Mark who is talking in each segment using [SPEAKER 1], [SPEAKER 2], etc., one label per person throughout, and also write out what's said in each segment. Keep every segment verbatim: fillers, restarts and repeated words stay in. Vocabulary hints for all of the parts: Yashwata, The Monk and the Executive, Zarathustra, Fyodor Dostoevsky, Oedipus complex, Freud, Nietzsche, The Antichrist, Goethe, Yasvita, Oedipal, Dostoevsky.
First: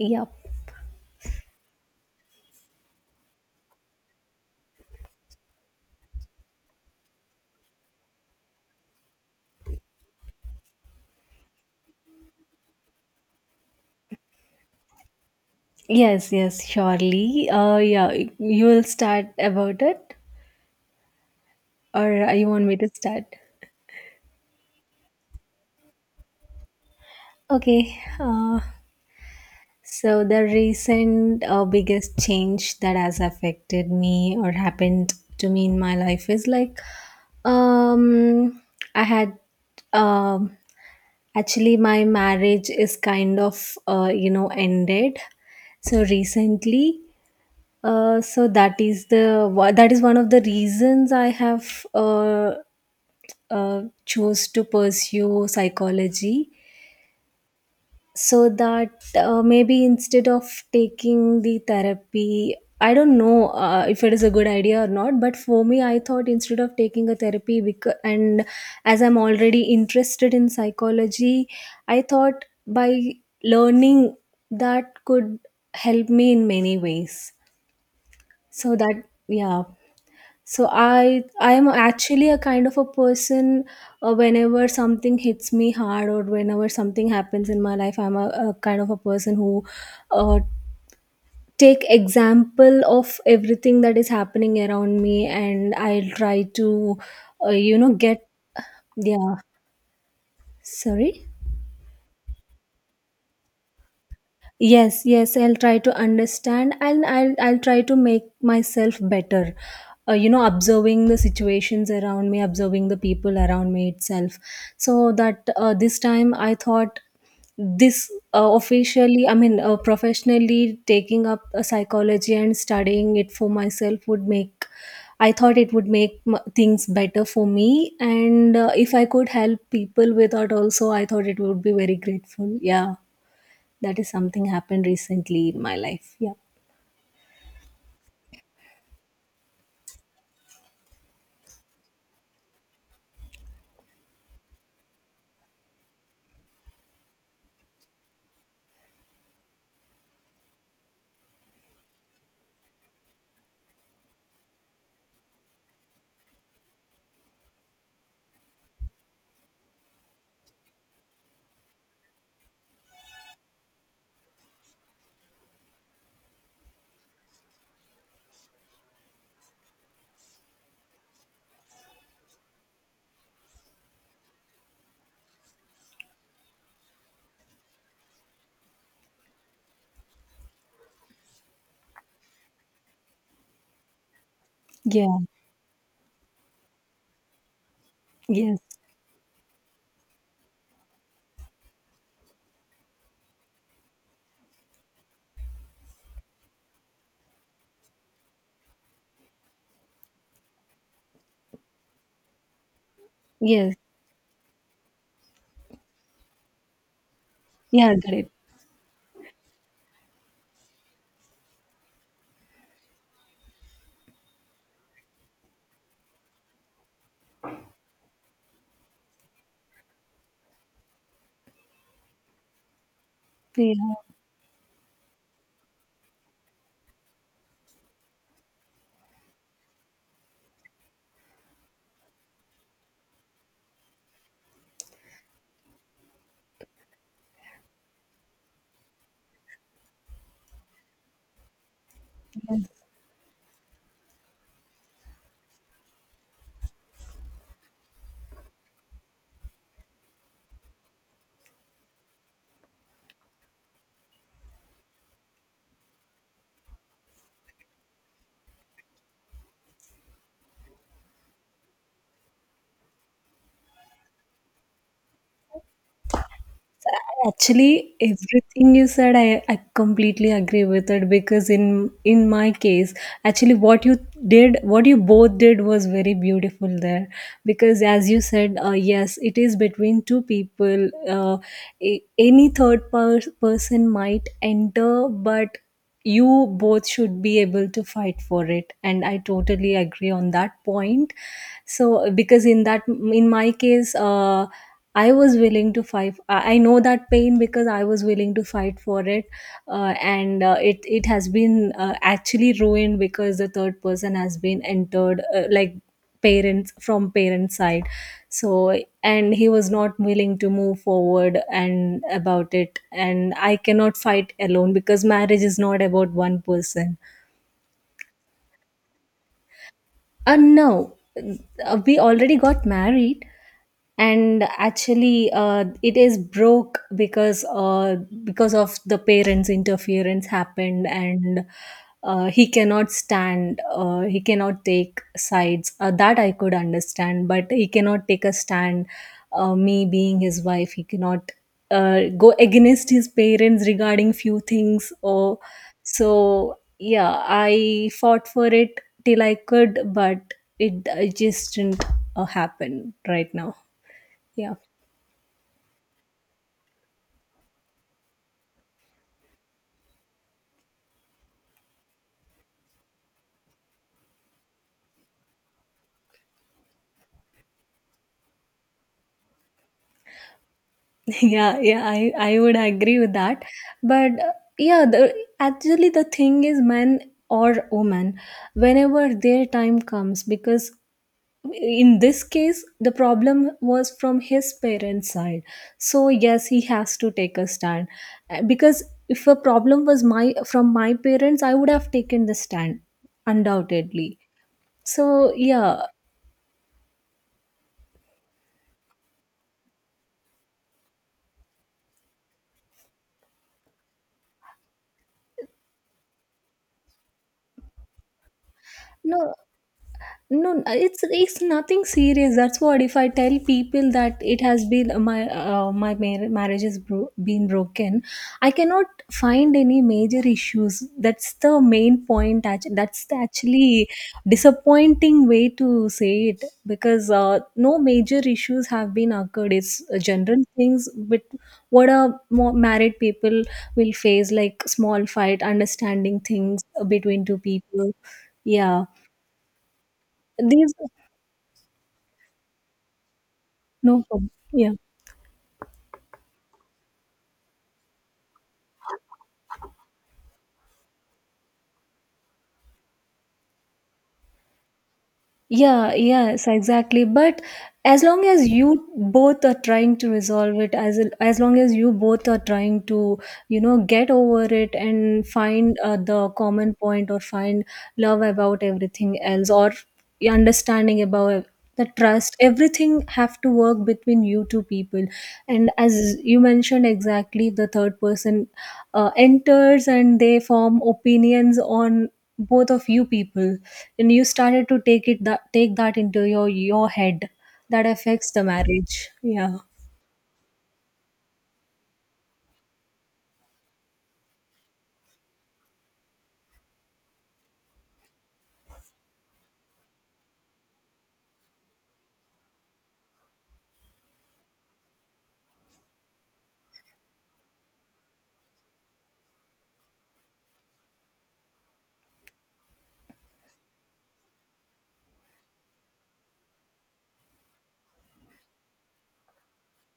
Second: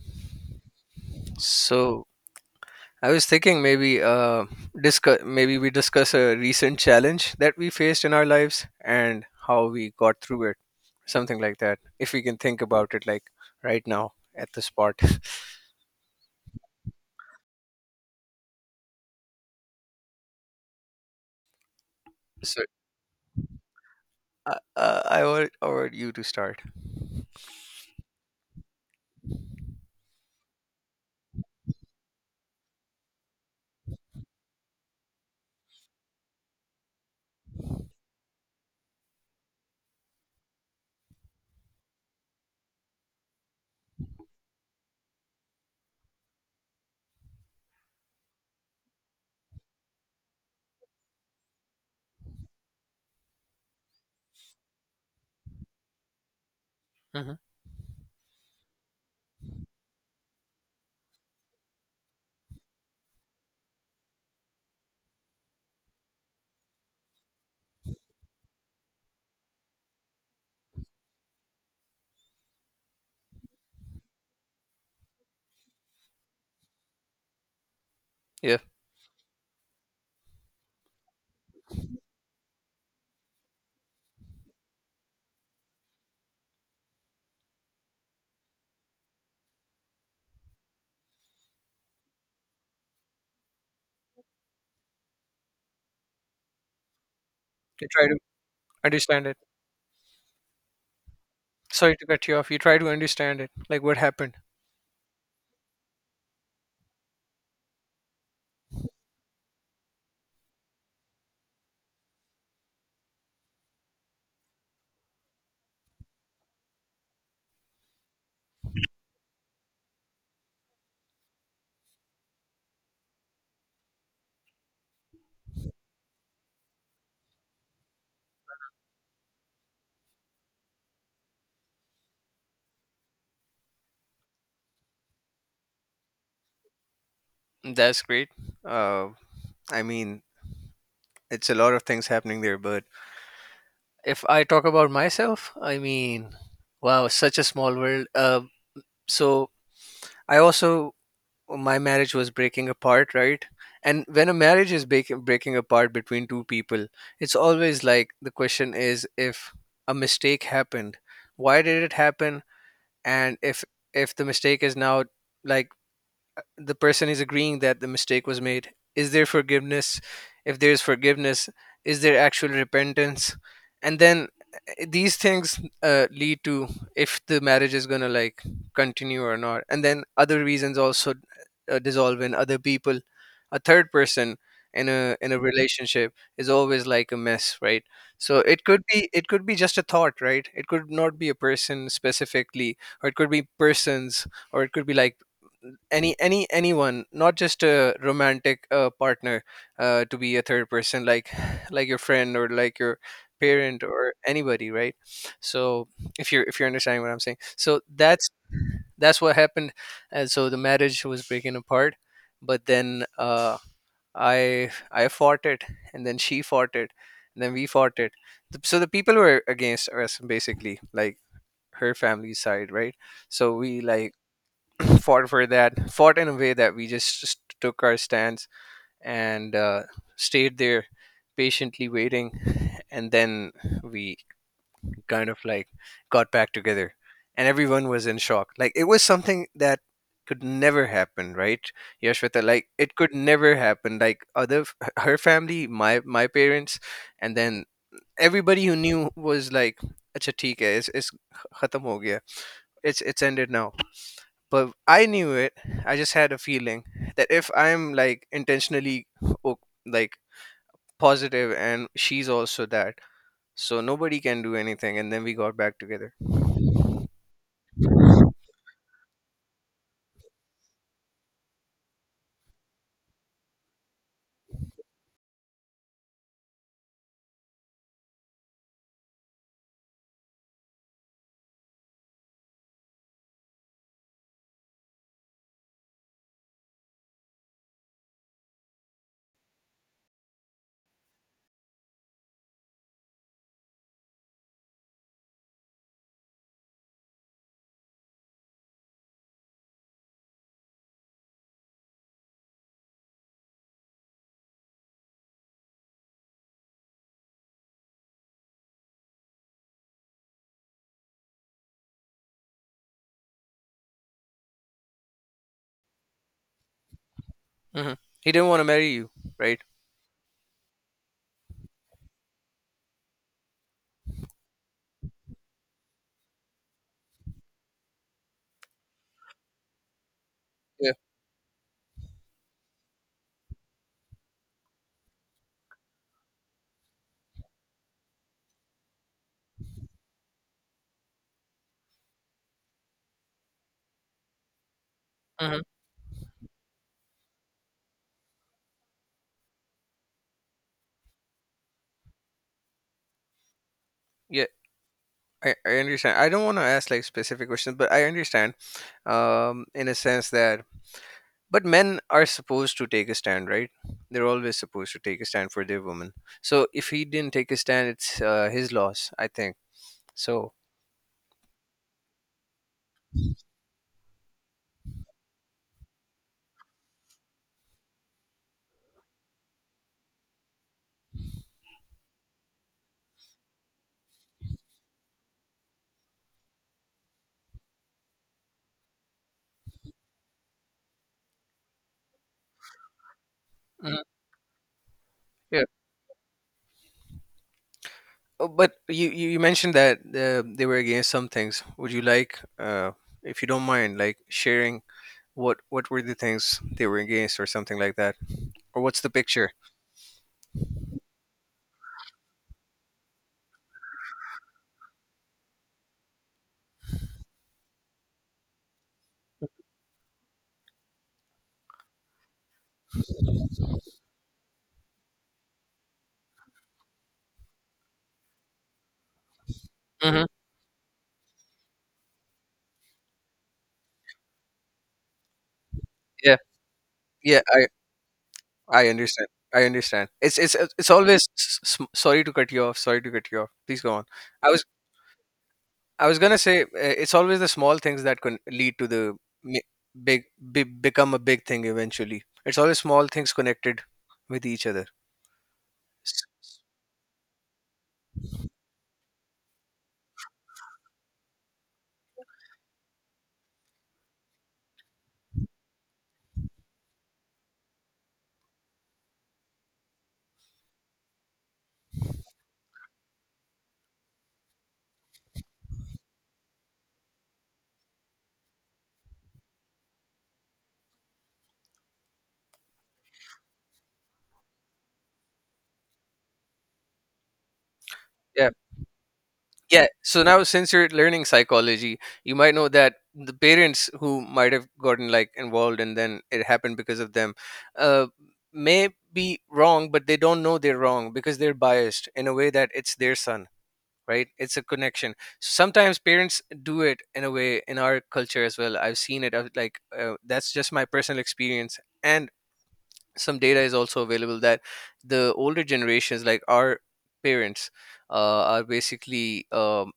[SPEAKER 1] Yep.
[SPEAKER 2] So I was thinking, maybe uh discuss maybe we discuss a recent challenge that we faced in our lives and how we got through it, something like that. If we can think about it like right now at the spot.
[SPEAKER 1] Yes, yes, surely. Uh, yeah, you will start about it, or uh, you
[SPEAKER 2] So
[SPEAKER 1] want me to start?
[SPEAKER 2] uh, uh, I want I want you to start.
[SPEAKER 1] Okay. Uh, so the recent uh, biggest change that has affected me or happened to me in my life is like, um, I had um actually my marriage is kind of uh, you know ended so recently. Uh, so that is the wha- that is one of the reasons I have uh, uh, chose to pursue psychology,
[SPEAKER 2] Hmm.
[SPEAKER 1] so that uh, maybe instead of taking the therapy, I don't know uh, if it is a good idea or not. But for me, I thought instead of taking a therapy, because, and as I'm already interested in psychology, I thought by learning that could help me in many ways.
[SPEAKER 2] Yeah,
[SPEAKER 1] So that, yeah. So I I am actually a kind of a person uh, whenever something hits me hard or whenever something happens in my life. I'm a, a kind of a person who uh, take example of everything that is happening around me, and I'll try to uh, you
[SPEAKER 2] you
[SPEAKER 1] know
[SPEAKER 2] try to
[SPEAKER 1] get.
[SPEAKER 2] understand it.
[SPEAKER 1] Yeah, sorry.
[SPEAKER 2] Sorry to cut you off. You try to understand it, like what happened.
[SPEAKER 1] Yes, yes, I'll try to understand, and i'll i'll try to make myself better uh, you know, observing the situations around me, observing the people around me itself, so that uh, this time I thought this uh, officially, I mean uh, professionally taking up a psychology and studying it for myself would make, I thought it would make m- things better for me, and uh, if I could help people with that also, I thought it would be very grateful. Yeah, that is something happened recently in my life. Yeah.
[SPEAKER 2] That's great. Uh, I mean, it's a lot of things happening there, but if I talk about myself, I mean, wow, such a small world. Uh, so I also, my marriage was breaking apart, right? And when a marriage is breaking breaking apart between two people, it's always like, the question is, if a mistake happened, why did it happen, and if if the mistake is now, like, the person is agreeing that the mistake was made, is there forgiveness? If there is forgiveness, is there actual repentance? And then uh, these things uh, lead to if the marriage is going to, like, continue or not, and then other reasons also uh, dissolve in other people. A third person in
[SPEAKER 1] Yeah.
[SPEAKER 2] a in a relationship is always like a mess, right? So
[SPEAKER 1] Yes.
[SPEAKER 2] it could be it could be just a thought, right? It could not be a person specifically, or it could be persons, or it could be like any any anyone, not just a romantic uh, partner, uh, to be a third person, like like your friend or like your
[SPEAKER 1] Yes.
[SPEAKER 2] parent or anybody, right? So if you're if you're understanding what I'm saying, so
[SPEAKER 1] Yeah,
[SPEAKER 2] that's
[SPEAKER 1] great.
[SPEAKER 2] that's what happened. And so the marriage was breaking apart, but then uh, i i fought it, and then she fought it, and then we fought it. The- so the people were against us basically, like her family side, right? So
[SPEAKER 1] Yeah.
[SPEAKER 2] we, like, fought for that, fought in a way that we just, just took our stance and uh, stayed there, patiently waiting. And then we kind of, like, got back together, and everyone was in shock. Like, it was something that could never happen, right, Yashwata?
[SPEAKER 1] Yes.
[SPEAKER 2] Like, it could never happen. Like, other her family, my my parents, and then everybody who knew was like, "Acha, theek hai, it's it's khatam ho gaya. It's it's ended now." But I knew it, I just had a feeling that if I'm, like, intentionally o- like positive, and she's also that, so nobody can do anything, and then we got back together.
[SPEAKER 1] Actually, everything you said, I, I completely agree with it because in in my case, actually, what you did, what you both did was very beautiful there. Because as you said, uh, yes, it is between two people. Uh, a- any third per- person might enter, but you both should be able to fight for it, and I totally agree on that point. So because in that, in my case, uh, I was willing to fight. i I know that pain because I was willing to fight for it, uh, and uh, it it has been uh, actually ruined because the third person has been entered, uh, like parents, from parents side. So and he was not willing to move forward and about it, and I cannot fight alone because marriage is not about one person.
[SPEAKER 2] Hmm, he didn't want to marry you, right?
[SPEAKER 1] Uh, no, Uh, we already got married, and actually, uh, it is broke because uh, because of the parents' interference happened,
[SPEAKER 2] Yeah.
[SPEAKER 1] and uh, he cannot stand. Uh, he cannot take sides. Uh, that I could understand, but he cannot take a stand. Uh, me being his wife, he cannot uh, go against his parents regarding few things or.
[SPEAKER 2] Hmm.
[SPEAKER 1] So yeah, I fought for it till I could, but it, it just didn't uh, happen right now.
[SPEAKER 2] Yeah.
[SPEAKER 1] Yeah.
[SPEAKER 2] I, I understand. I don't want to ask, like, specific questions, but I understand, um in a sense that, but men are supposed to take a stand, right? They're always supposed to take a stand for their woman. So if he didn't take a stand, it's uh, his loss, I think. So...
[SPEAKER 1] Yeah, yeah, i i would agree with that, but uh, yeah, the actually the thing is men or women, whenever their time comes, because in this case the problem was from his parents side. So yes, he has to take a stand. Uh, because if a problem was my from my parents, I would have taken the stand
[SPEAKER 2] Mhm.
[SPEAKER 1] undoubtedly. So
[SPEAKER 2] Yeah.
[SPEAKER 1] yeah.
[SPEAKER 2] Oh, but you, you you mentioned that uh, they were against some things. Would you like, uh, if you don't mind, like, sharing what what were the things they were against, or something like that, or what's the
[SPEAKER 1] no
[SPEAKER 2] picture?
[SPEAKER 1] no it's it's nothing serious. That's what, if I tell people that it has been uh, my uh, my mar- marriage has bro- been broken, I cannot find any major issues. That's the main point. act- That's the actually disappointing way to say it because uh, no major issues have been occurred. It's uh,
[SPEAKER 2] Hmm.
[SPEAKER 1] general things, but what a more married people will face, like small fight, understanding
[SPEAKER 2] Yeah.
[SPEAKER 1] things between two
[SPEAKER 2] Yeah. I
[SPEAKER 1] people. Yeah,
[SPEAKER 2] I understand. I understand. It's it's
[SPEAKER 1] these.
[SPEAKER 2] it's always s- s- sorry to cut you off. Sorry to cut you off. Please go on.
[SPEAKER 1] No problem.
[SPEAKER 2] I was
[SPEAKER 1] Yeah.
[SPEAKER 2] I was gonna say uh, it's always the small things that can lead to the mi- big, big become a big thing eventually. It's always small things connected with each other.
[SPEAKER 1] Yeah,
[SPEAKER 2] S-
[SPEAKER 1] yes, exactly. But as long as you both are trying to resolve it, as as long as you both are trying to, you know, get over it and find uh, the common point, or find love about everything else, or your understanding about the trust, everything have to work between you two people. And as you mentioned exactly, the third person uh, enters and they form opinions on both of you people, and you started to take it that, take that into your your head. That affects the
[SPEAKER 2] Yeah.
[SPEAKER 1] marriage, yeah.
[SPEAKER 2] Yeah. So now, since you're learning psychology, you might know that the parents who might have gotten, like, involved and then it happened because of them, uh, may be wrong, but they don't know they're wrong because they're biased in a way that it's their son, right? It's a connection. Sometimes parents do it in a way in our culture as well. I've seen it. I've, like, uh, that's just my personal experience, and some data is also available that the older generations, like our parents, uh, are basically um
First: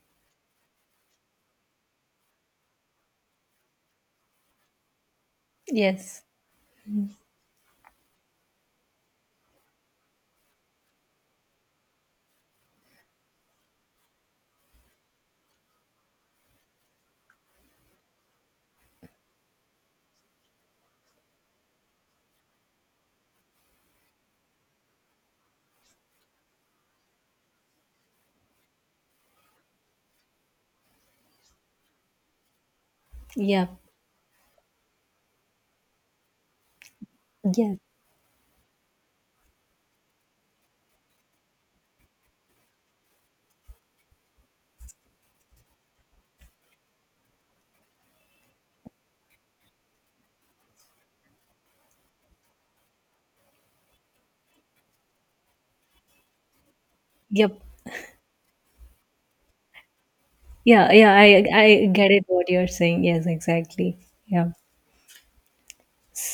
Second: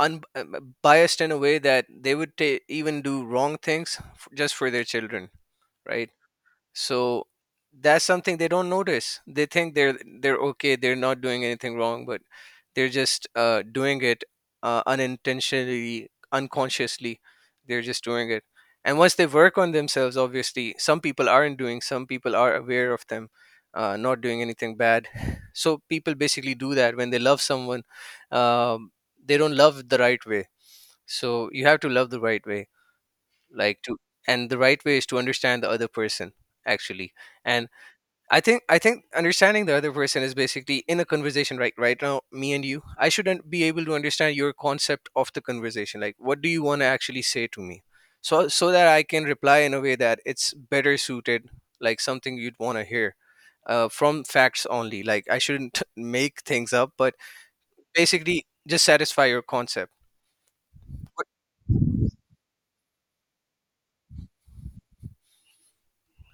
[SPEAKER 2] unbiased in a way that they would ta even do wrong things, f- just for their children, right?
[SPEAKER 1] Yes.
[SPEAKER 2] So that's something they don't notice. They think they're they're okay, they're not doing anything wrong, but they're just uh, doing it uh, unintentionally, unconsciously. They're just doing it. And once they work on themselves, obviously, some people aren't doing, some people are aware of them uh, not doing anything bad. So people basically do that when they love someone. Um, they don't love the right way, so you have to love the right way,
[SPEAKER 1] Yeah.
[SPEAKER 2] like, to, and the right way is to understand the other person, actually. And
[SPEAKER 1] Yeah.
[SPEAKER 2] I think I think understanding the other person is basically in a conversation right right now, me and you. I shouldn't be able to understand your concept of the conversation. Like, what do you want to actually say to me? So so that I can reply in a way that it's better suited, like something you'd want to hear. Uh, from facts only. Like, I shouldn't make things up, but
[SPEAKER 1] Yep.
[SPEAKER 2] basically just satisfy your concept.
[SPEAKER 1] Yeah, yeah, i i get it what you're saying. Yes, exactly. Yeah.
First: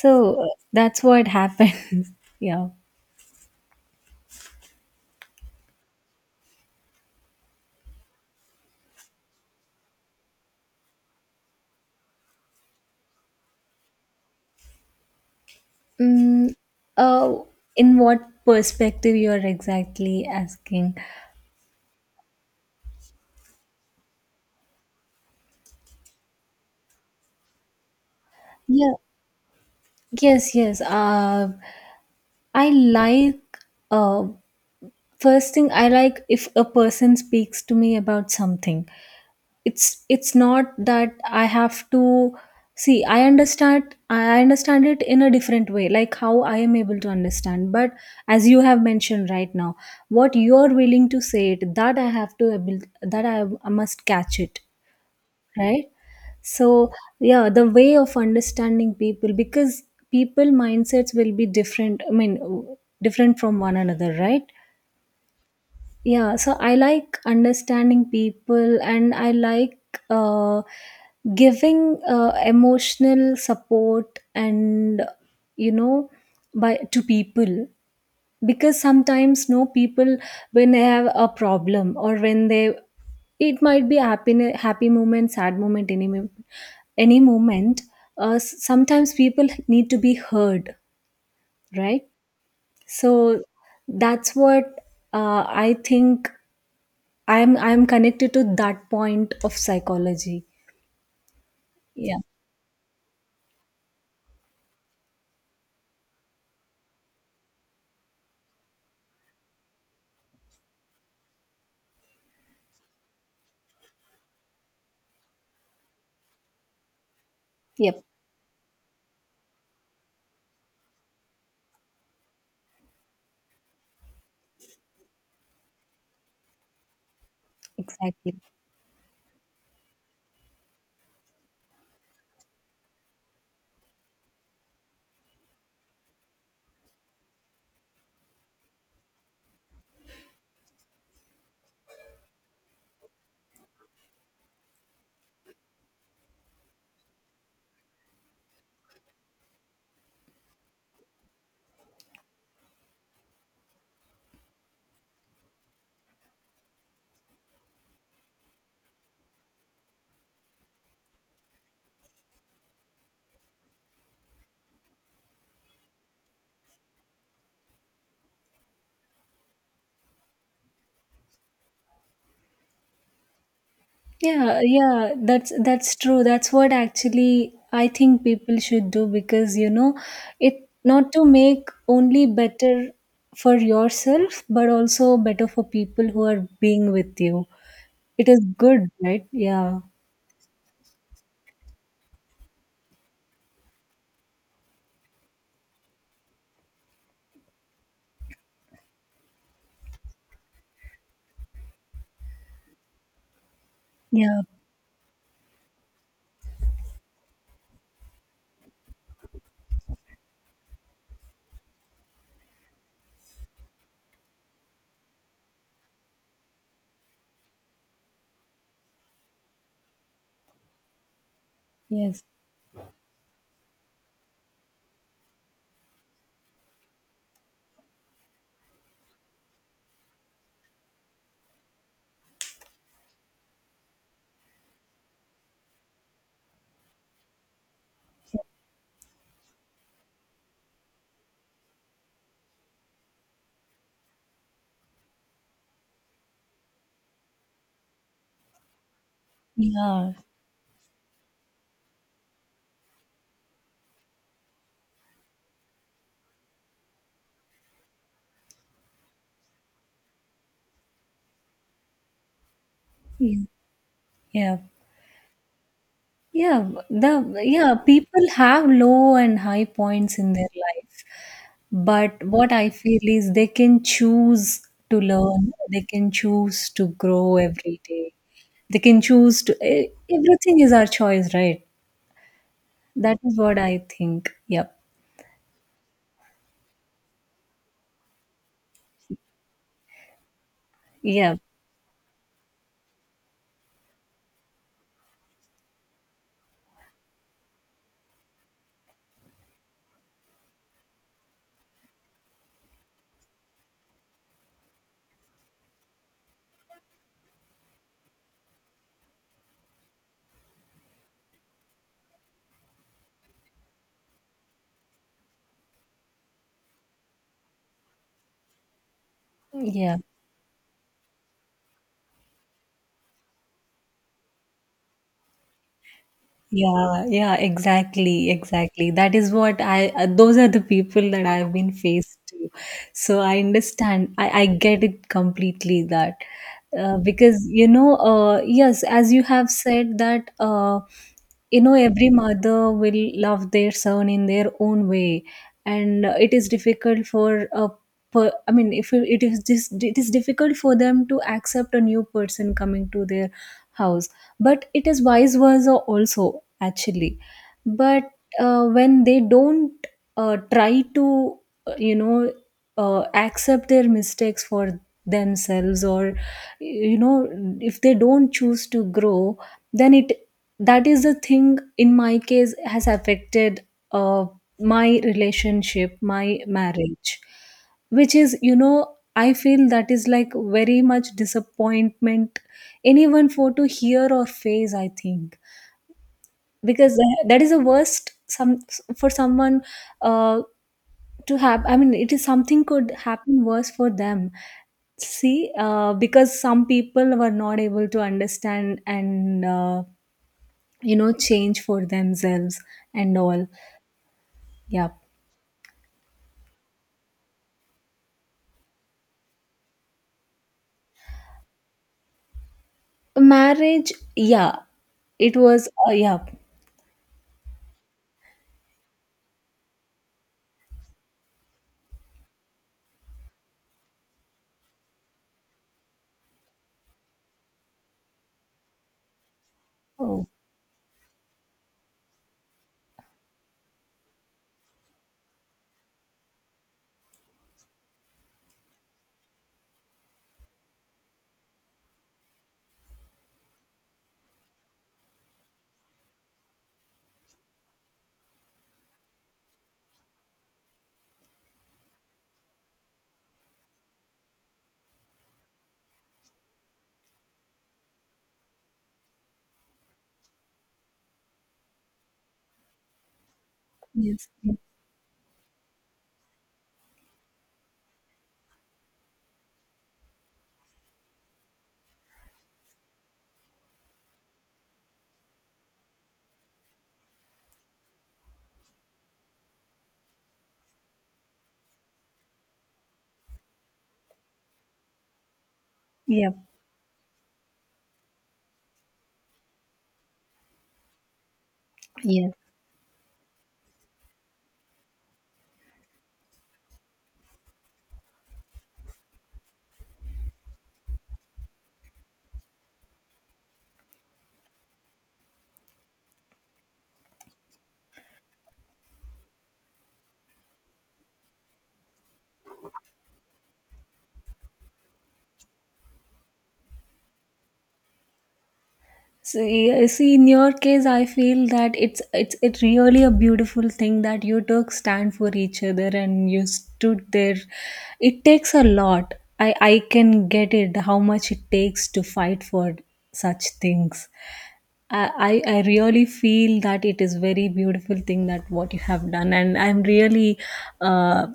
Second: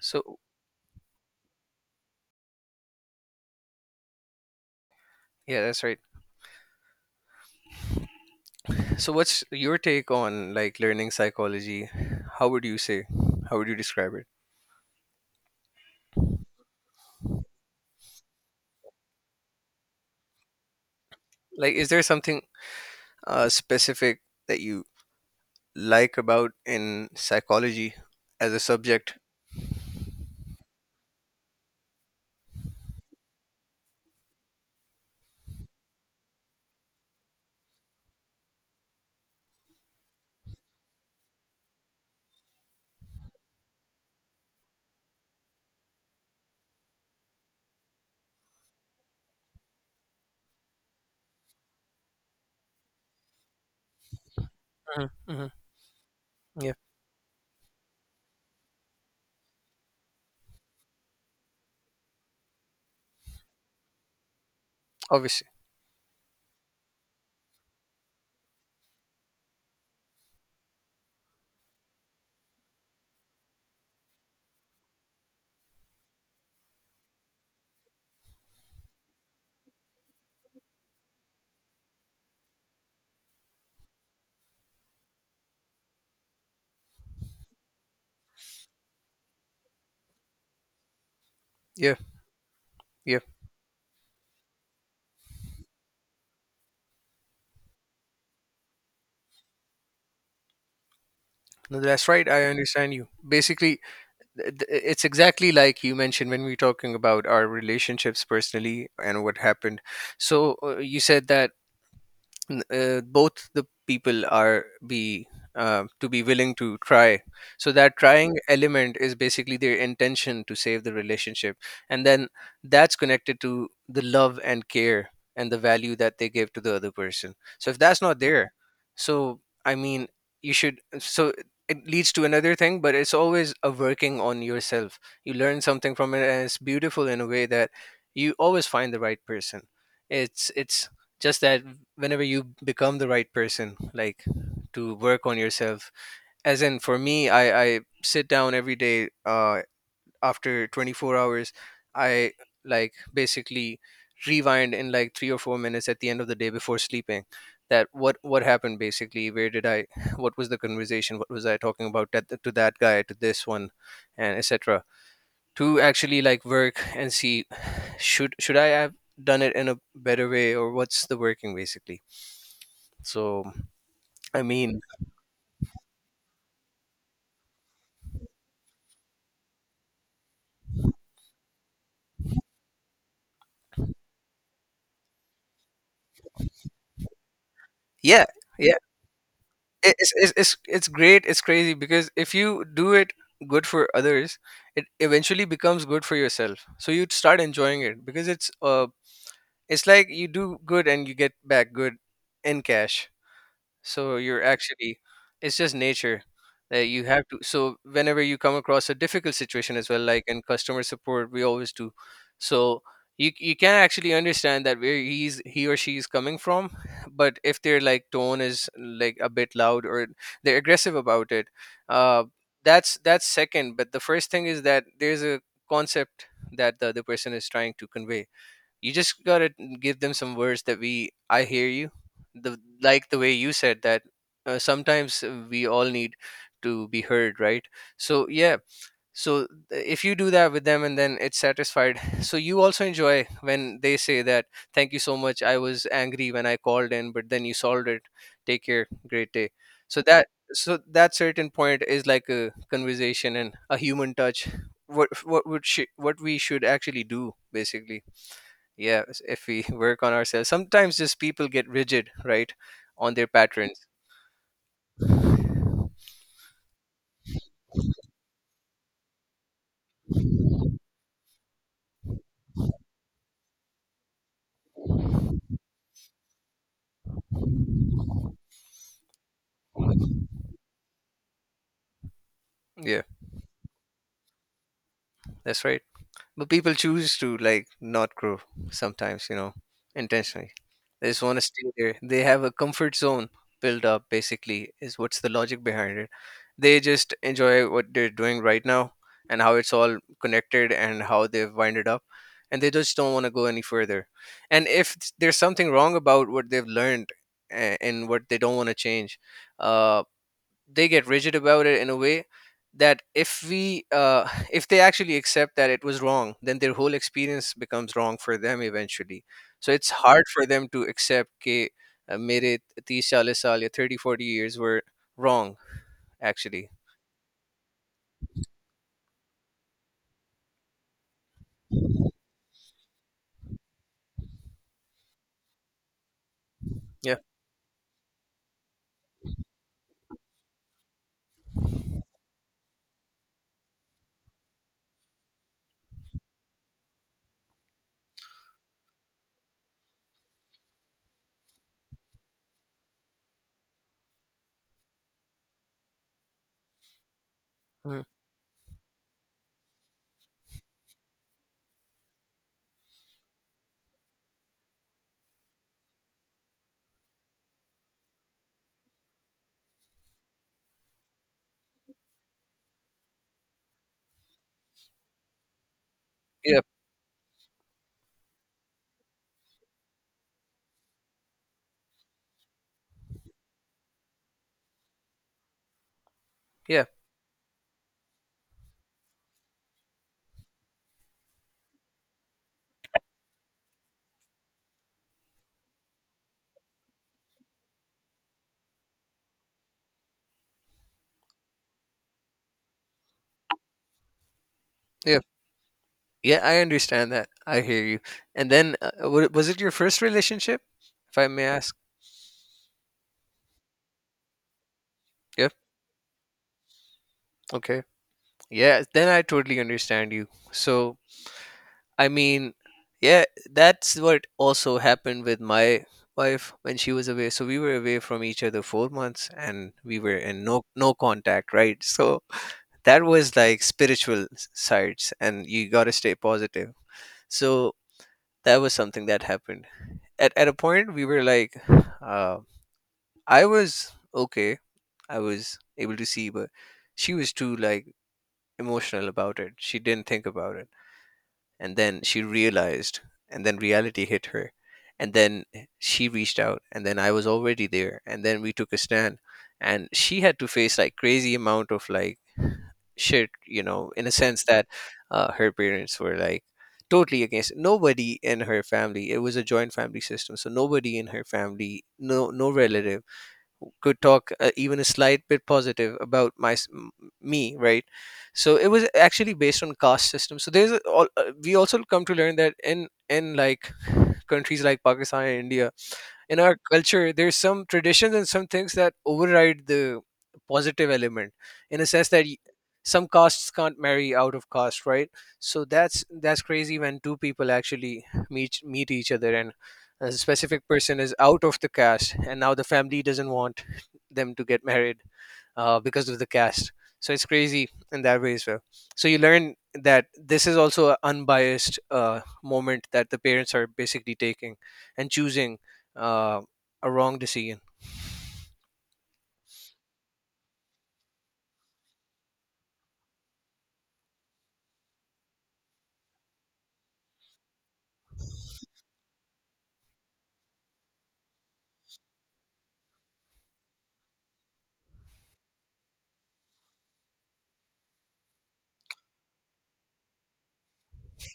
[SPEAKER 2] So
[SPEAKER 1] uh, that's what happens. Yeah.
[SPEAKER 2] yeah, that's right. So what's your take on, like, learning psychology? How would you say? How would you describe it?
[SPEAKER 1] mm, uh, in what perspective you're exactly asking?
[SPEAKER 2] Like, is there something uh, specific that you like about in psychology as a
[SPEAKER 1] Yeah,
[SPEAKER 2] subject?
[SPEAKER 1] yes, yes, uh, I like uh, first thing I like, if a person speaks to me about something, it's it's not that I have to see. I understand, I understand it in a different way, like how I am able to understand. But as you have mentioned right now, what you are willing to say it, that I have to able, that i, I must catch it,
[SPEAKER 2] Hmm. Hmm.
[SPEAKER 1] right? So
[SPEAKER 2] Yeah,
[SPEAKER 1] yeah, the way of understanding people because people mindsets will be different. I mean, different from one another, right?
[SPEAKER 2] obviously.
[SPEAKER 1] Yeah, so I like understanding people, and I like uh, giving uh, emotional support and, you know, by to people, because sometimes no, people when they have a problem, or when they, it might be happy happy moment, sad moment, any moment, any moment, uh, s- sometimes people need to be heard,
[SPEAKER 2] Yeah,
[SPEAKER 1] right? So
[SPEAKER 2] yeah.
[SPEAKER 1] that's what uh, I think I'm I'm connected to that point of psychology.
[SPEAKER 2] No, that's
[SPEAKER 1] Yeah.
[SPEAKER 2] right. I understand you. Basically, th- th- it's exactly like you mentioned when we were talking about our relationships personally and what happened. So uh, you said that n- uh, both the people are be uh, to be willing to try, so that
[SPEAKER 1] Yep.
[SPEAKER 2] trying element is basically their intention to save the relationship, and then that's connected to the love and care and the value that they give to the other person, so if that's not
[SPEAKER 1] Exactly.
[SPEAKER 2] there, so, I mean, you should, so it leads to another thing, but it's always a working on yourself. You learn something from it, and it's beautiful in a way that you always find the right person. It's it's just that whenever you become the right person, like, to work on yourself, as in, for me, i i sit down every day uh after twenty-four hours. I, like, basically rewind in, like, three or four minutes at the end of the day before sleeping, that what what happened, basically, where did I, what was the conversation, what was I talking about, that, to that guy, to this one, and etc., to actually, like, work and see, should should I have done it in a better way, or what's the working basically, so... I
[SPEAKER 1] Yeah,
[SPEAKER 2] mean,
[SPEAKER 1] yeah, that's that's true. That's what actually I think people should do because you know, it not to make only better for yourself, but also better for people who are being with you.
[SPEAKER 2] yeah,
[SPEAKER 1] It is
[SPEAKER 2] yeah,
[SPEAKER 1] good, right? Yeah.
[SPEAKER 2] it- it's it's it's it's great. It's crazy because if you do it good for others, it eventually becomes good for yourself. So you start enjoying it because it's uh, it's like you do good and you get back good in cash. So
[SPEAKER 1] Yeah.
[SPEAKER 2] you're actually, it's just nature, that you have to, so whenever you come across a difficult situation as well, like in customer support we always do. So you you can actually understand that where he's he or she is coming from but if their, like, tone is like a bit loud or they're aggressive about it,
[SPEAKER 1] Yes.
[SPEAKER 2] uh that's that's second. But the first thing is that there's a concept that the other person is trying to convey. You just gotta give them some words that we I hear you, the, like, the way you said that, uh, sometimes uh, we all need to be heard, right? So yeah. So if you do that with them and then it's satisfied, so you also enjoy when they say that, "Thank you so much, I was angry when I called in, but then you solved it. Take care, great day." So
[SPEAKER 1] Yeah.
[SPEAKER 2] that, so that certain point is like a conversation and a human touch, what what would sh- what we should actually do basically. Yeah, s- if we work on ourselves, sometimes just people get rigid, right, on their
[SPEAKER 1] Yeah.
[SPEAKER 2] patterns.
[SPEAKER 1] Yeah. Yeah. The Yeah, people have low and high points in their life. But what I feel is they can choose to learn, they can choose to grow every day. They can choose to e- everything is our choice, right?
[SPEAKER 2] Yeah,
[SPEAKER 1] That is what I think. Yep.
[SPEAKER 2] that's right, but people choose to, like, not grow sometimes, you know, intentionally. They just
[SPEAKER 1] Yeah.
[SPEAKER 2] want to stay there, they have a comfort zone built up, basically, is what's the logic behind it. They just enjoy what they're doing right now, and how it's all connected and how they've winded up, and they just don't want to go any further. And if there's something wrong about what they've learned, a- and what they don't want to change, uh, they get rigid about it in a way that if we uh, if they actually accept that it was wrong, then their whole experience becomes wrong for them eventually. So it's
[SPEAKER 1] Yeah.
[SPEAKER 2] hard for them to accept that, uh, mere thirty forty saal ya thirty forty years were wrong actually.
[SPEAKER 1] Yeah, yeah, exactly, exactly. That is what I, uh, Those are the people that I've been faced to. So I understand, I, I get it completely that. Uh,
[SPEAKER 2] Yeah.
[SPEAKER 1] because, you know, uh, yes, as you have said, that, uh, you know, every mother will love their son in their own way. And uh, it is difficult for a per, I mean, if it it is just, it is difficult for them to accept a new person coming to their house, but it is vice versa also actually.
[SPEAKER 2] Mhm.
[SPEAKER 1] But uh, when they don't uh, try to uh, you know uh, accept their mistakes for themselves, or you know, if they don't choose to grow, then it, that is the thing in my case has affected uh, my relationship my
[SPEAKER 2] yeah
[SPEAKER 1] marriage, which is, you know, I feel that is like very much disappointment anyone for to hear or face, I think,
[SPEAKER 2] yeah
[SPEAKER 1] because tha- that is the worst some, for someone uh, to have, I mean, it is something could happen worse for them, see uh, because some people were not able to understand, and uh, you know, change for themselves and all. Yeah.
[SPEAKER 2] yeah yeah I understand that. I hear you. And then uh, wa- was it your first relationship, if I may ask?
[SPEAKER 1] Marriage, yeah, it
[SPEAKER 2] Yeah.
[SPEAKER 1] was uh, yeah.
[SPEAKER 2] Okay. Yeah, then I totally understand you. So I mean, yeah, that's what also happened with my wife when she was away. So we were away from each other four months, and we were
[SPEAKER 1] Oh,
[SPEAKER 2] in no no contact, right? So that was like spiritual s- sides, and you got to stay positive. So that was something that happened. At at a point, we were like, uh, I was okay, I was able to see, but she was too like emotional about it. She didn't think about it, and then she realized, and then reality hit her, and then she reached out, and then I was already there, and then we took a stand. And she had to face like crazy amount of like shit, you know, in a
[SPEAKER 1] yes.
[SPEAKER 2] sense that uh, her parents were like totally against it. Nobody in her family, it was a joint family system, so nobody in her family, no no relative could talk uh, even a slight bit positive about my s- m- me, right? So it was actually based on caste system. So there's a, all, uh, we also come to learn that in in like countries like Pakistan and India,
[SPEAKER 1] Yeah.
[SPEAKER 2] in our culture there's some traditions and some things that override the positive element, in a sense that
[SPEAKER 1] Yes.
[SPEAKER 2] y- some castes can't marry out of caste, right? So that's that's crazy when two people actually meet meet each other and a specific person is out of the caste and now the family doesn't want them to get married, uh, because of the caste. So it's crazy in that way as well. So you learn that this is also an unbiased uh, moment that the parents are basically taking and choosing uh, a wrong decision.
[SPEAKER 1] See, see, in your case, I feel that it's it's it really a beautiful thing that you took stand for each other and you stood there. It takes a lot. I I can get it how much it takes to fight for such things. I, I I really feel that it is very beautiful thing that what you have done, and I'm really uh,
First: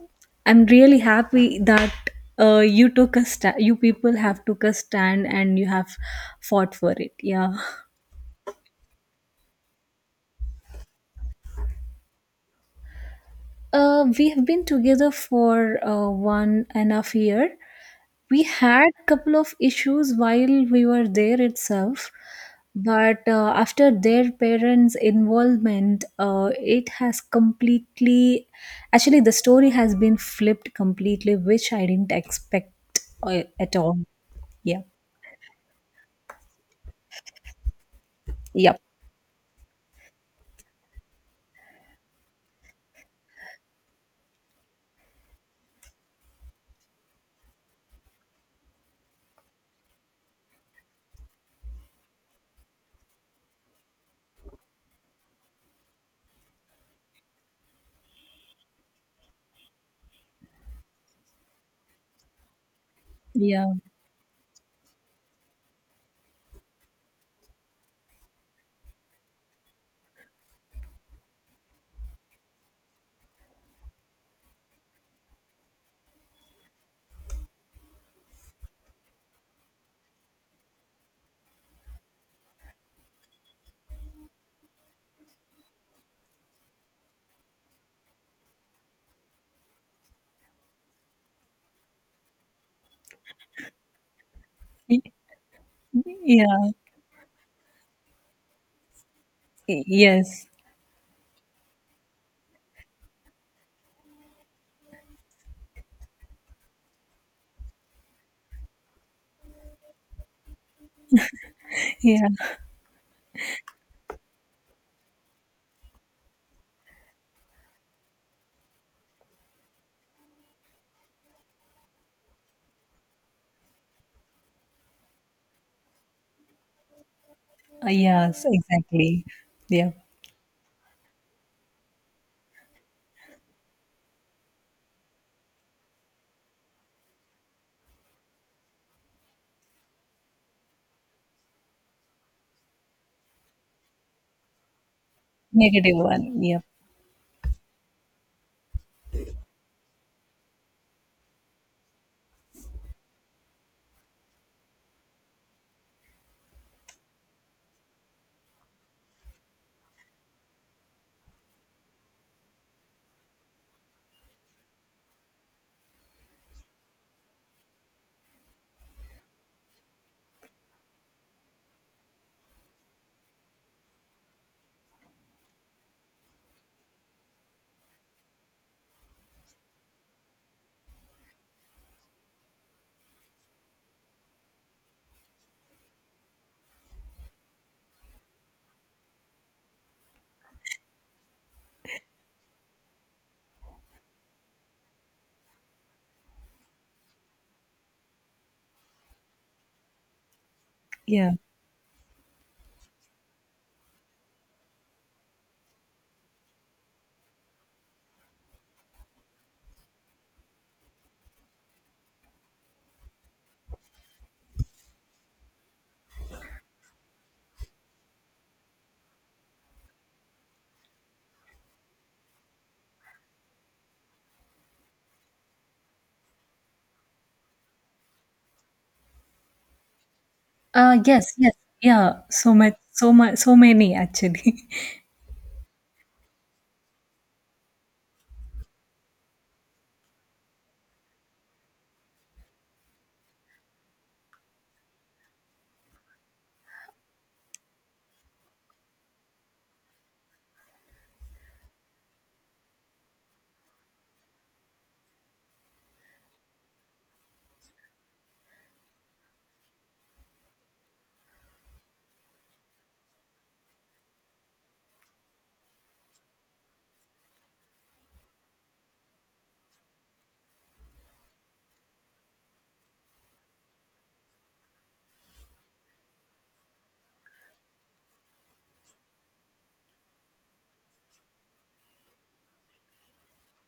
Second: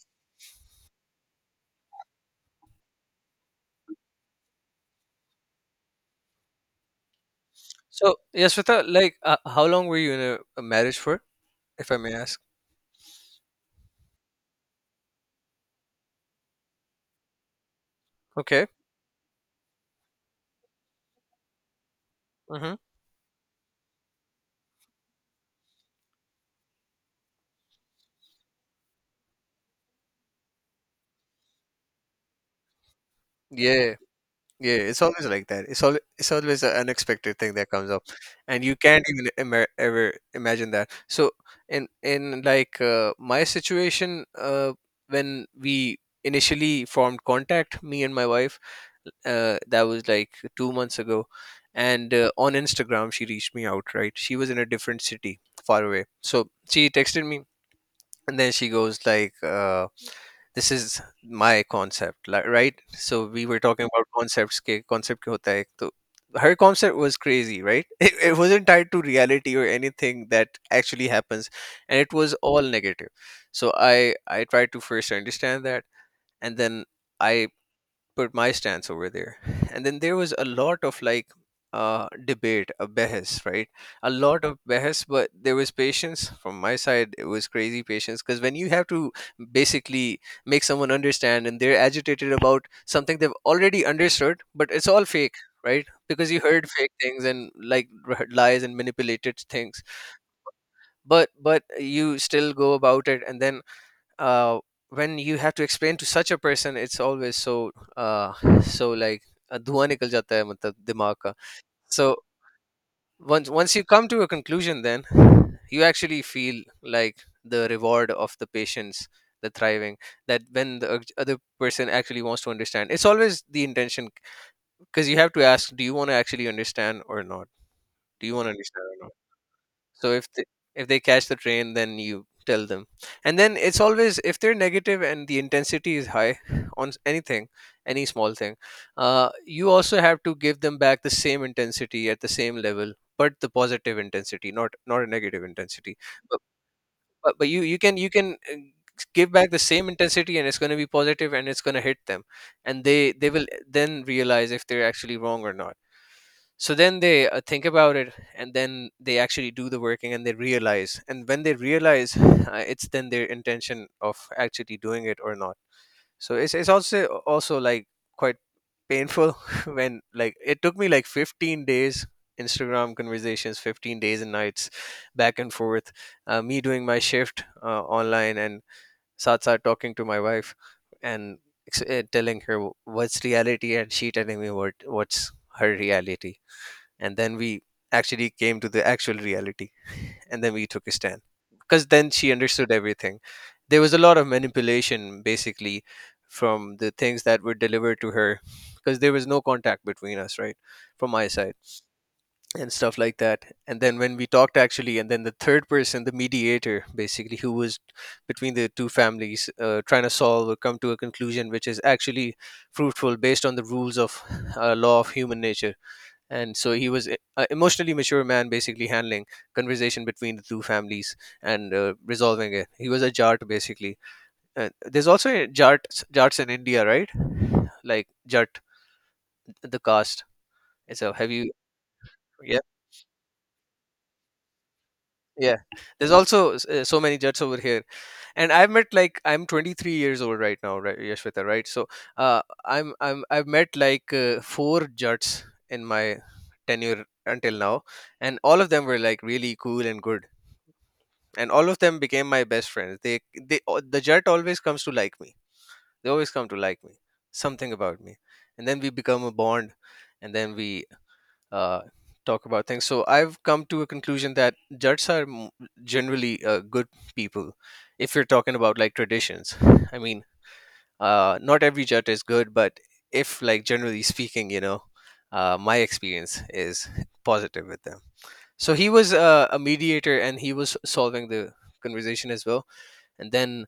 [SPEAKER 1] I'm really happy that uh, you took a stand, you people have took a stand, and you have fought for it, yeah.
[SPEAKER 2] So Yasvita, like, uh, how long were you in a, a marriage for, if I may ask?
[SPEAKER 1] Uh, we have been together for uh, one and a half year. We
[SPEAKER 2] Okay.
[SPEAKER 1] had couple of issues while we were there itself,
[SPEAKER 2] Mm-hmm.
[SPEAKER 1] but uh, after their parents' involvement, uh, it has completely. Actually, the story has been flipped completely, which I didn't expect uh, at
[SPEAKER 2] Yeah.
[SPEAKER 1] all.
[SPEAKER 2] Yeah,
[SPEAKER 1] Yeah.
[SPEAKER 2] it's always like that. It's all, it's always an unexpected thing that comes up, and you
[SPEAKER 1] Yep.
[SPEAKER 2] can't even ima- ever imagine that. So in in like uh, my situation, uh, when we initially formed contact, me and my wife, uh, that was like two months ago, and uh, on Instagram she reached me out. Right, she was in a different city, far away. So she texted me and then she goes like uh, this is my concept, like, right? So we were
[SPEAKER 1] Yeah.
[SPEAKER 2] talking about concepts ke concept kya hota hai to her concept was crazy, right? it, it wasn't tied to reality or anything that actually happens, and it was all negative. So i i tried to first understand that, and then I put my stance over there. And then there was a lot of like uh, debate, a behas, right? A lot of behas, but there was patience from my side. It was crazy patience because when you have to basically make someone understand and they're agitated about something they've already understood, but it's
[SPEAKER 1] Y-
[SPEAKER 2] all fake, right? Because you heard
[SPEAKER 1] Yeah.
[SPEAKER 2] fake things and like r- lies and manipulated things,
[SPEAKER 1] Yes.
[SPEAKER 2] but but you still go about it, and then uh, when you have to explain to such a person it's always so uh, so like uh, धुआं निकल जाता है मतलब दिमाग का. So
[SPEAKER 1] Yeah.
[SPEAKER 2] once once you come to a conclusion, then you actually feel like the reward of the patience, the thriving, that when the oth- other person actually wants to understand, it's always the intention, because you have to ask, do you want to actually understand or not?
[SPEAKER 1] Uh,
[SPEAKER 2] Do you
[SPEAKER 1] Yes,
[SPEAKER 2] want to understand or not?
[SPEAKER 1] exactly. Yeah.
[SPEAKER 2] So if they, if they catch the train, then you tell them. And then it's always if they're negative and the intensity is high on s- anything, any small thing, uh, you also have to give them back the same intensity at the same level, but the positive intensity, not not a negative
[SPEAKER 1] Negative
[SPEAKER 2] intensity. But
[SPEAKER 1] one. Yep.
[SPEAKER 2] but, but you you can, you can uh, give back the same intensity and it's going to be positive and it's going to hit them, and they they will then realize if they're actually wrong or not. So then they uh, think about it, and then they actually do the working, and they realize, and when they realize uh, it's then their intention of actually doing it or not. So it's, it's also also like quite painful when like it took me like fifteen days, Instagram conversations, fifteen days and nights, back and forth, uh, me doing my shift uh, online and satsa talking to my wife, and ex- uh, telling her what's reality and she telling me what what's her reality, and then we actually came to the actual reality, and then we took a stand, because then she understood everything. There was a lot of manipulation basically, from the things that were delivered to her, because there was no contact between us, right, from my
[SPEAKER 1] Yeah.
[SPEAKER 2] side and stuff like that. And then when we talked actually, and then the third person, the mediator basically, who was between the two families, uh, trying to solve or come to a conclusion which is actually fruitful based on the rules of uh, law of human nature, and so he was an emotionally mature man basically handling conversation between the two families and uh, resolving it. He was a Jat, basically. Uh, there's also a jart jarts in India, right? Like Jat, the caste.
[SPEAKER 1] Uh,
[SPEAKER 2] So have
[SPEAKER 1] yes,
[SPEAKER 2] you,
[SPEAKER 1] yes. Yeah, so
[SPEAKER 2] yeah.
[SPEAKER 1] much, so much, so many actually.
[SPEAKER 2] Yeah, there's also s- uh, so many jats over here, and I've met like I'm twenty-three years old right now, right, Yashvita, right? So uh, I'm I'm I've met like uh, four jats in my tenure until now, and all of them were like really cool and good, and all of them became my best friends. They, they al- the jet always comes to like me. They always come to like me, something about me, and then we become a bond, and then we uh, talk about things. So I've come to a conclusion that jets are m- generally uh, good people. If you're talking about like traditions, I mean, uh, not every jet is good, but if like generally speaking, you know, uh, my experience is positive with them. So he was uh, a mediator, and he was solving the conversation as well, and then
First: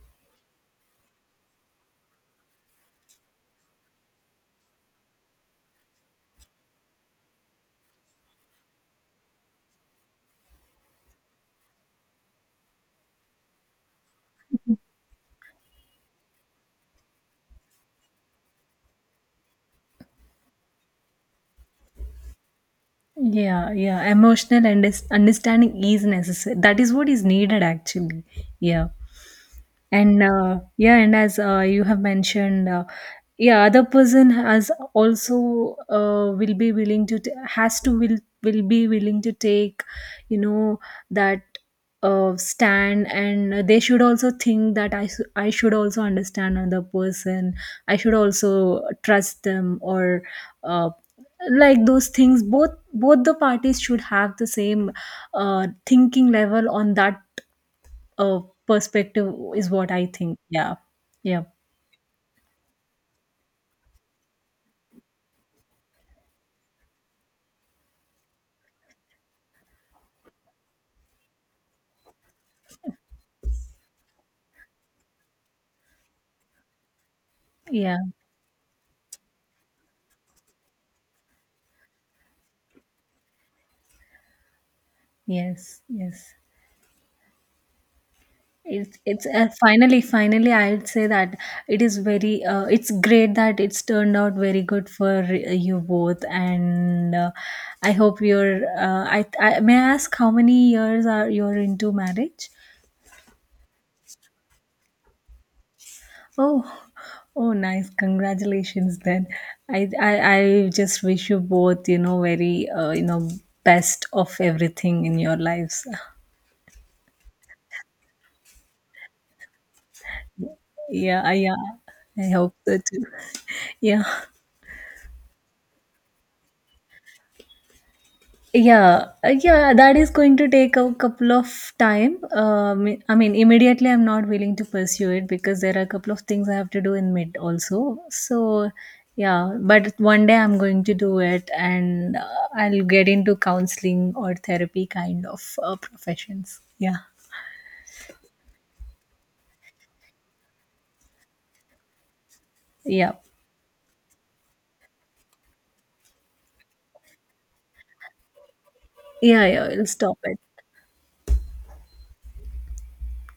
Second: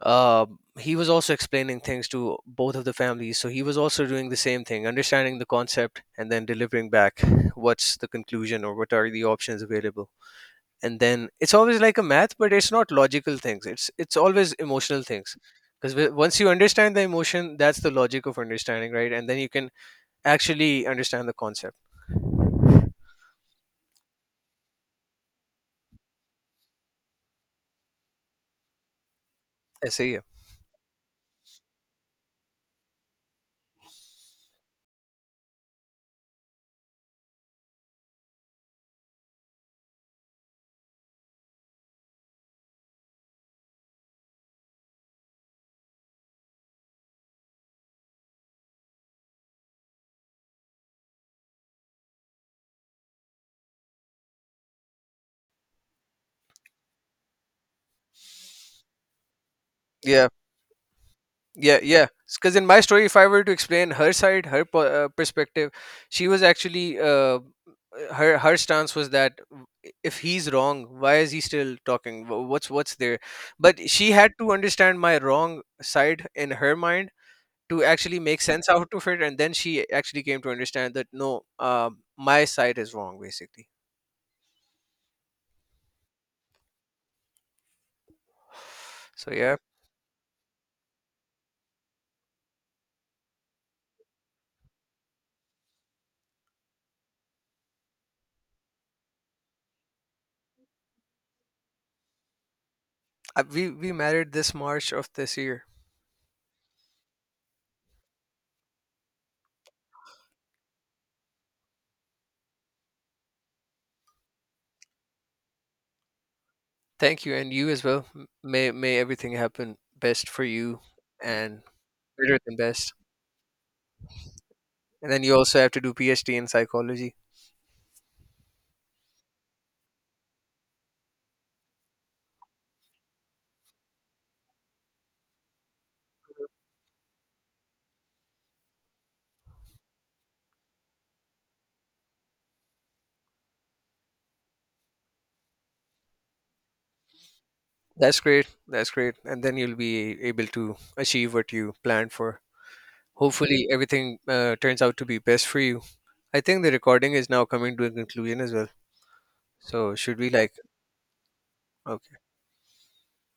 [SPEAKER 2] uh, he was also explaining things to both of the families, so he was also doing the same thing, understanding the concept and then delivering back what's the conclusion or what are the options available. And then it's always like a math, but it's not logical things, it's it's always emotional things, because once you understand the emotion, that's the logic of understanding, right? And then you can actually understand the concept.
[SPEAKER 1] Yeah, yeah. Emotional and understanding is necessary. That is what is needed actually. Yeah.
[SPEAKER 2] I see you.
[SPEAKER 1] And uh, yeah, and as uh, you have mentioned uh, yeah, other person has also uh, will be willing to t- has to will will be willing to take, you know, that uh, stand, and they should also think that I, s- I should also understand another person. I should also trust them, or uh, like those things. Both both the parties should have the same uh, thinking level on that. Oh, perspective is what I
[SPEAKER 2] Yeah.
[SPEAKER 1] think. Yeah. Yeah.
[SPEAKER 2] Yeah, yeah, because in my story, if I were to explain her side, her po- uh, perspective, she was actually, uh, her her stance was that if he's wrong, why is he still talking? Wh- what's what's there? But she had to understand my wrong side in her mind to
[SPEAKER 1] Yeah.
[SPEAKER 2] actually make sense out of it, and then she actually came to understand that, no, um, my side is wrong basically.
[SPEAKER 1] Yes. Yes. It's it's
[SPEAKER 2] So
[SPEAKER 1] uh,
[SPEAKER 2] yeah,
[SPEAKER 1] finally Finally I'll say that it is very, uh, it's great that it's turned out very good for uh, you both, and uh, I hope you're, uh, I, I may I ask how many years are you're into marriage?
[SPEAKER 2] uh, we we married this March of this year.
[SPEAKER 1] Oh, oh, nice. Congratulations then. I, I, I just wish you both, you know, very, uh, you know, best of everything in your lives.
[SPEAKER 2] Thank you, and you as well. M- may may everything happen best for you,
[SPEAKER 1] Yeah, I- yeah.
[SPEAKER 2] and
[SPEAKER 1] I
[SPEAKER 2] better
[SPEAKER 1] hope
[SPEAKER 2] than
[SPEAKER 1] so
[SPEAKER 2] best.
[SPEAKER 1] too. Yeah.
[SPEAKER 2] And then you also have to do PhD in psychology.
[SPEAKER 1] Yeah, uh, yeah, that is going to take a couple of time. Um, I mean, immediately I'm not willing to pursue it because there are a couple of things I have to do in mid also. So, yeah, but one day I'm going to do it, and uh, I'll get into counseling or therapy kind of uh, professions. Yeah,
[SPEAKER 2] That's great. That's great. And then you'll be able to achieve what you planned for.
[SPEAKER 1] yeah,
[SPEAKER 2] Hopefully, everything uh, turns out to be best for you. I think the recording is now coming to a conclusion as well.
[SPEAKER 1] yeah, yeah, I'll
[SPEAKER 2] So,
[SPEAKER 1] stop
[SPEAKER 2] should we
[SPEAKER 1] it.
[SPEAKER 2] like, okay.